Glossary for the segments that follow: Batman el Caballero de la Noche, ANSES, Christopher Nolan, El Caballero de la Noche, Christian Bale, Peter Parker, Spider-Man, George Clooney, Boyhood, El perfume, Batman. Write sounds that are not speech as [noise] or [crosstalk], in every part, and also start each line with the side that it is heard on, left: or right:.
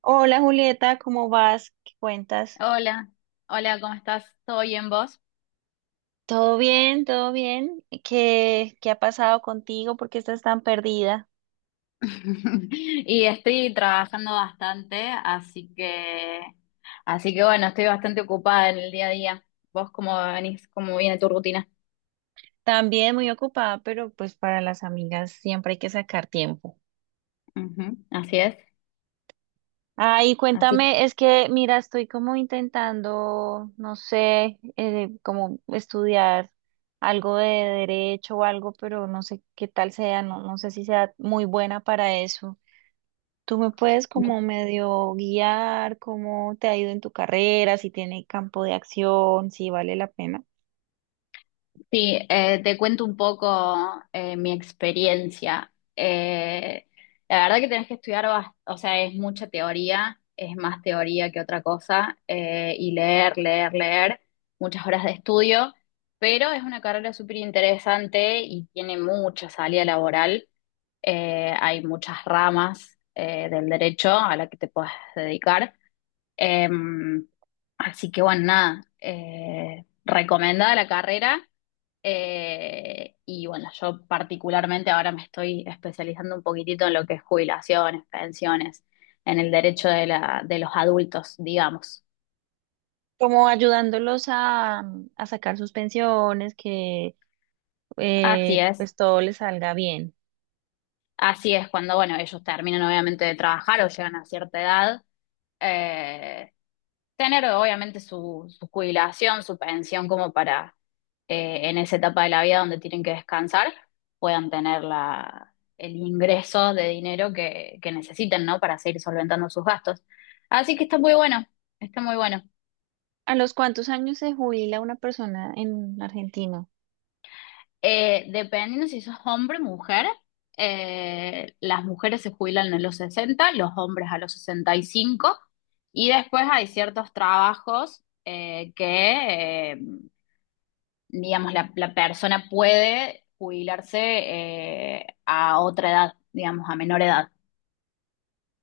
right: Hola Julieta, ¿cómo vas? ¿Qué cuentas?
left: Hola, hola, ¿cómo estás? ¿Todo bien vos?
right: ¿Todo bien? ¿Todo bien? ¿Qué ha pasado contigo? ¿Por qué estás tan perdida?
left: [laughs] Y estoy trabajando bastante, así que bueno, estoy bastante ocupada en el día a día. ¿Vos cómo venís? ¿Cómo viene tu rutina?
right: También muy ocupada, pero pues para las amigas siempre hay que sacar tiempo.
left: Ujú, así es,
right: Ay,
left: así.
right: cuéntame, es que mira, estoy como intentando, no sé, como estudiar algo de derecho o algo, pero no sé qué tal sea, no, no sé si sea muy buena para eso. Tú me puedes como medio guiar cómo te ha ido en tu carrera, si tiene campo de acción, si vale la pena.
left: Sí, te cuento un poco mi experiencia. La verdad que tenés que estudiar, o sea, es mucha teoría, es más teoría que otra cosa, y leer, leer, leer, muchas horas de estudio, pero es una carrera súper interesante y tiene mucha salida laboral. Hay muchas ramas del derecho a la que te puedes dedicar. Em, Así que bueno, nada, recomendada la carrera. Y bueno, yo particularmente ahora me estoy especializando un poquitito en lo que es jubilaciones, pensiones, en el derecho de los adultos, digamos.
right: Como ayudándolos a sacar sus pensiones, que
left: Así es,
right: pues todo les salga bien.
left: así es cuando, bueno, ellos terminan obviamente de trabajar o llegan a cierta edad, eh, tener obviamente su jubilación, su pensión como para, en esa etapa de la vida donde tienen que descansar, puedan tener la, el ingreso de dinero que necesiten, ¿no? Para seguir solventando sus gastos. Así que está muy bueno, está muy bueno.
right: ¿A los cuántos años se jubila una persona en Argentina?
left: Dependiendo si sos hombre o mujer, las mujeres se jubilan a los 60, los hombres a los 65, y cinco, y después hay ciertos trabajos digamos, la persona puede jubilarse, a otra edad, digamos, a menor edad.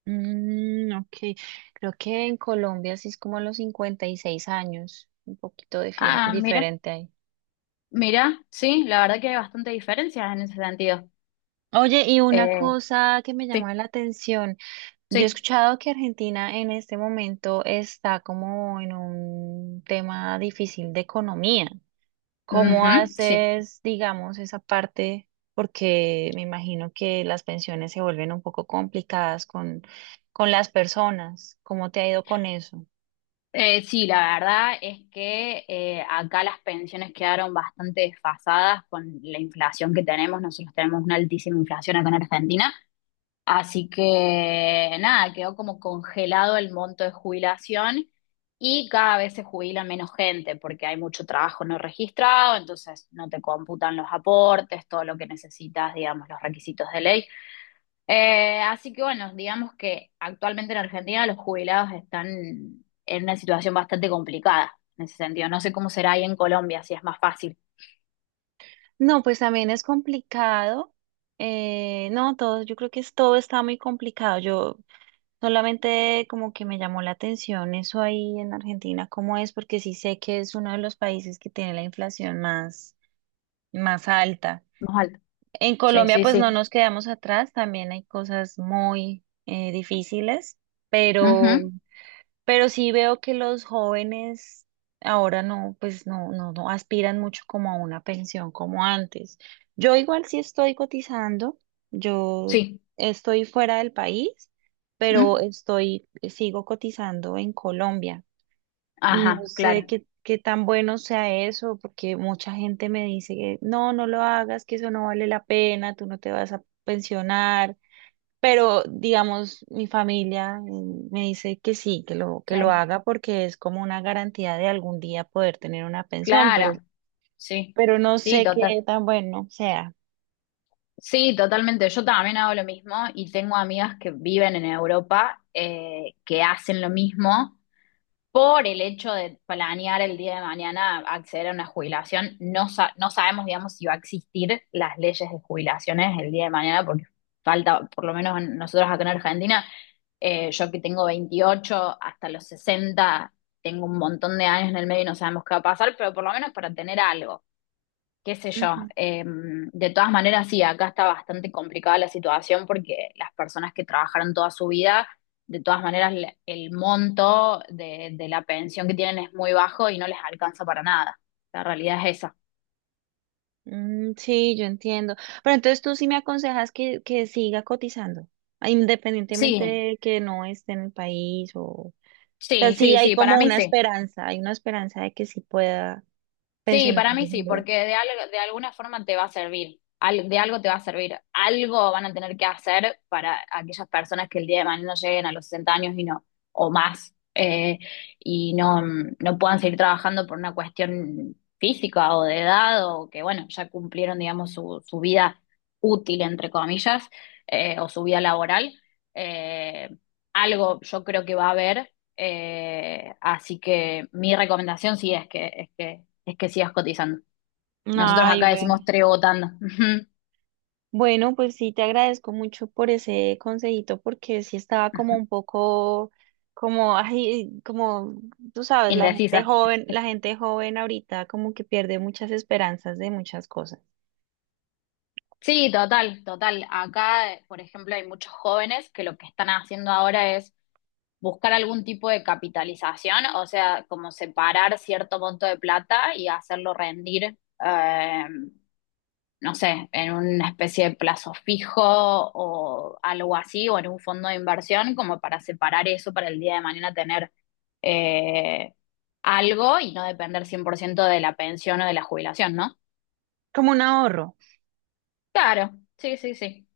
right: Mm, ok, creo que en Colombia sí es como a los 56 años, un poquito
left: Ah, mira,
right: diferente ahí.
left: mira, sí, la verdad que hay bastante diferencias en ese sentido.
right: Oye, y una
left: Eh,
right: cosa que me
left: sí,
right: llama la atención. Yo he
left: sí,
right: escuchado que Argentina en este momento está como en un tema difícil de economía. ¿Cómo
left: ujú, sí.
right: haces, digamos, esa parte? Porque me imagino que las pensiones se vuelven un poco complicadas con las personas. ¿Cómo te ha ido con eso?
left: Sí, la verdad es que, acá las pensiones quedaron bastante desfasadas con la inflación que tenemos. Nosotros tenemos una altísima inflación acá en Argentina. Así que nada, quedó como congelado el monto de jubilación y cada vez se jubila menos gente porque hay mucho trabajo no registrado, entonces no te computan los aportes, todo lo que necesitas, digamos, los requisitos de ley. Así que bueno, digamos que actualmente en Argentina los jubilados están en una situación bastante complicada en ese sentido. No sé cómo será ahí en Colombia, si es más fácil.
right: No, pues también es complicado. No, todo, yo creo que es, todo está muy complicado. Yo solamente como que me llamó la atención eso ahí en Argentina, cómo es, porque sí sé que es uno de los países que tiene la inflación más, más alta.
left: Más alto.
right: En
left: Sí,
right: Colombia
left: sí,
right: pues no
left: sí.
right: nos quedamos atrás, también hay cosas muy difíciles,
left: Ujú,
right: pero pero sí veo que los jóvenes ahora no, pues no, no, no aspiran mucho como a una pensión como antes. Yo igual sí estoy cotizando, yo
left: sí.
right: estoy fuera del país, pero
left: Mm.
right: estoy, sigo cotizando en Colombia. No
left: Ajá,
right: sé
left: claro.
right: qué, qué tan bueno sea eso, porque mucha gente me dice que no, no lo hagas, que eso no vale la pena, tú no te vas a pensionar. Pero, digamos, mi familia me dice que sí, que lo
left: Sí.
right: haga porque es como una garantía de algún día poder tener una pensión,
left: Claro, sí,
right: pero no
left: sí,
right: sé qué
left: total,
right: tan bueno sea.
left: sí, totalmente. Yo también hago lo mismo y tengo amigas que viven en Europa, que hacen lo mismo por el hecho de planear el día de mañana acceder a una jubilación. No, no sabemos, digamos, si va a existir las leyes de jubilaciones el día de mañana porque falta, por lo menos nosotros acá en Argentina. Yo que tengo 28 hasta los 60, tengo un montón de años en el medio y no sabemos qué va a pasar, pero por lo menos para tener algo. Qué sé yo.
right: Ujú.
left: De todas maneras, sí, acá está bastante complicada la situación porque las personas que trabajaron toda su vida, de todas maneras, el monto de la pensión que tienen es muy bajo y no les alcanza para nada. La realidad es esa.
right: Mm, sí, yo entiendo. Pero entonces tú sí me aconsejas que siga cotizando, ah, independientemente
left: Sí,
right: de que no esté en el país o... O sea,
left: sí,
right: sí
left: sí,
right: hay
left: sí, para
right: como
left: mí
right: una
left: sí.
right: esperanza, hay una esperanza de que sí pueda
left: Sí,
right: pensionarme
left: para mí sí,
right: algún día.
left: porque de, algo, de alguna forma te va a servir, de algo te va a servir, algo van a tener que hacer para aquellas personas que el día de mañana lleguen a los 60 años y no, o más, y no, no puedan seguir trabajando por una cuestión física o de edad, o que bueno, ya cumplieron, digamos, su vida útil, entre comillas, o su vida laboral. Eh, Algo yo creo que va a haber, así que mi recomendación sí es que sigas cotizando. Nosotros
right: Ay,
left: acá
right: bueno.
left: decimos trebotando. [laughs]
right: Bueno, pues sí, te agradezco mucho por ese consejito, porque sí estaba como un poco, como, ay, como tú sabes,
left: Indecisa.
right: la gente joven ahorita como que pierde muchas esperanzas de muchas cosas,
left: Sí, total, total. Acá, por ejemplo, hay muchos jóvenes que lo que están haciendo ahora es buscar algún tipo de capitalización, o sea, como separar cierto monto de plata y hacerlo rendir, eh, no sé, en una especie de plazo fijo o algo así, o en un fondo de inversión, como para separar eso para el día de mañana tener, eh, algo y no depender 100% de la pensión o de la jubilación, ¿no?
right: como un ahorro.
left: Claro, sí, sí, sí,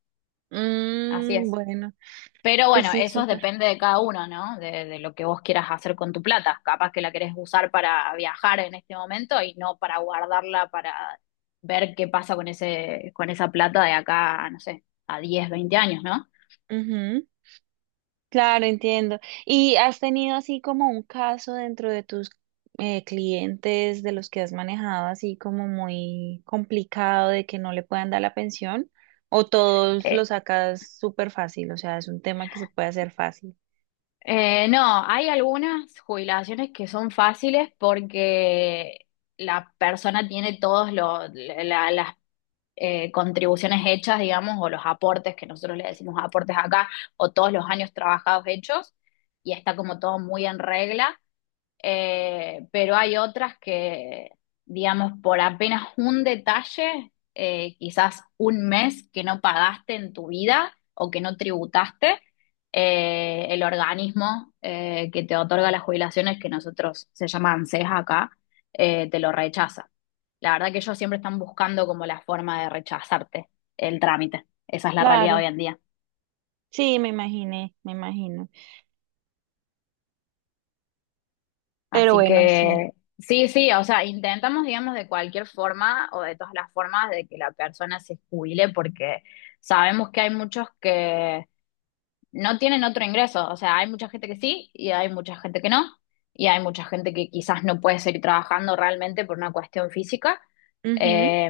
left: así
right: Mm,
left: es.
right: bueno,
left: Pero
right: pues
left: bueno,
right: sí,
left: eso
right: súper.
left: depende de cada uno, ¿no? De lo que vos quieras hacer con tu plata. Capaz que la querés usar para viajar en este momento y no para guardarla para ver qué pasa con ese, con esa plata de acá, no sé, a 10 20 años, ¿no?
right: Claro, entiendo. ¿Y has tenido así como un caso dentro de tus clientes de los que has manejado así como muy complicado de que no le puedan dar la pensión? ¿O todos lo
left: Eh,
right: sacas súper fácil? O sea, es un tema que se puede hacer fácil.
left: no, hay algunas jubilaciones que son fáciles porque la persona tiene todas las, contribuciones hechas, digamos, o los aportes, que nosotros le decimos aportes acá, o todos los años trabajados hechos, y está como todo muy en regla. Pero hay otras que, digamos, por apenas un detalle, quizás un mes que no pagaste en tu vida o que no tributaste, el organismo que te otorga las jubilaciones, que nosotros se llama ANSES acá, te lo rechaza. La verdad que ellos siempre están buscando como la forma de rechazarte el trámite. Esa es la realidad
right: Claro,
left: hoy en día.
right: sí, me imaginé, me imagino. Pero
left: Así
right: bueno, sí.
left: que sí, sí, o sea, intentamos, digamos, de cualquier forma o de todas las formas de que la persona se jubile porque sabemos que hay muchos que no tienen otro ingreso, o sea, hay mucha gente que sí y hay mucha gente que no, y hay mucha gente que quizás no puede seguir trabajando realmente por una cuestión física.
right: Ujú,
left: Eh,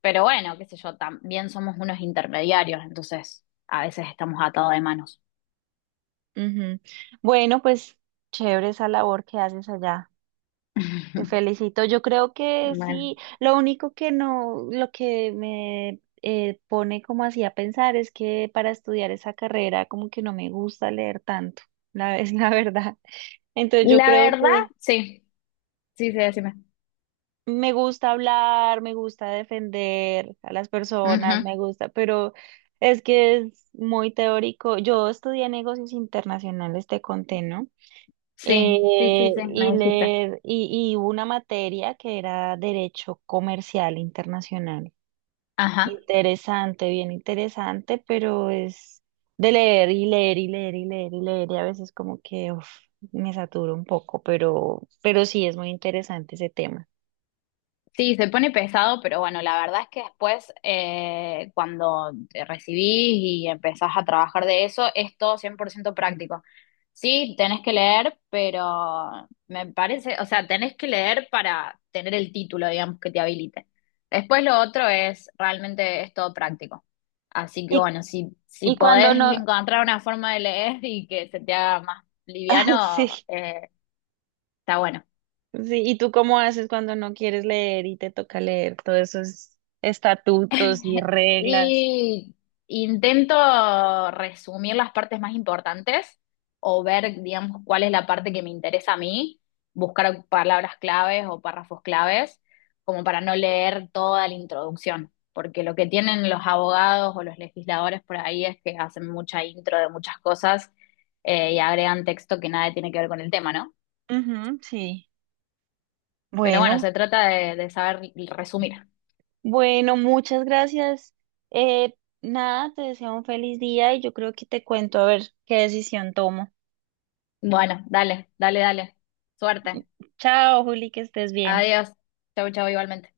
left: pero bueno, qué sé yo, también somos unos intermediarios, entonces a veces estamos atados de manos.
right: ujú. Bueno, pues chévere esa labor que haces allá. Te
left: [laughs]
right: felicito. Yo creo que
left: Bueno,
right: sí. Lo único que no, lo que me pone como así a pensar es que para estudiar esa carrera como que no me gusta leer tanto, la, es [laughs] la verdad. Entonces yo
left: la
right: creo
left: verdad,
right: que
left: sí, sí, sí, decime.
right: me gusta hablar, me gusta defender a las personas, me gusta, pero es que es muy teórico. Yo estudié negocios internacionales, te conté, ¿no?
left: Sí, sí, sí, sí, me
right: Y
left: dijiste.
right: leer, y una materia que era Derecho Comercial Internacional.
left: Ajá.
right: Interesante, bien interesante, pero es de leer y leer y leer y leer y leer, y a veces como que uf, me saturo un poco, pero sí es muy interesante ese tema.
left: Sí, se pone pesado, pero bueno, la verdad es que después, cuando te recibís y empezás a trabajar de eso, es todo 100% práctico. Sí, tenés que leer, pero me parece, o sea, tenés que leer para tener el título, digamos, que te habilite. Después lo otro es, realmente es todo práctico. Así que
right: Y,
left: bueno, si, si
right: y cuando
left: podés
right: no, [laughs]
left: encontrar una forma de leer y que se te haga más
right: ah, sí,
left: liviano,
right: sí,
left: está bueno.
right: ¿y tú cómo haces cuando no quieres leer y te toca leer todos esos estatutos y
left: [laughs]
right: reglas?
left: Y intento resumir las partes más importantes o ver, digamos, cuál es la parte que me interesa a mí, buscar palabras claves o párrafos claves, como para no leer toda la introducción, porque lo que tienen los abogados o los legisladores por ahí es que hacen mucha intro de muchas cosas, y agregan texto que nada tiene que ver con el tema, ¿no?
right: Ujú, sí.
left: Pero bueno,
right: Bueno,
left: se trata de saber resumir.
right: bueno, muchas gracias. Eh, nada, te deseo un feliz día y yo creo que te cuento a ver qué decisión tomo.
left: Bueno, dale, dale, dale. Suerte.
right: Chao, Juli, que estés bien.
left: Adiós. Chau, chau, igualmente.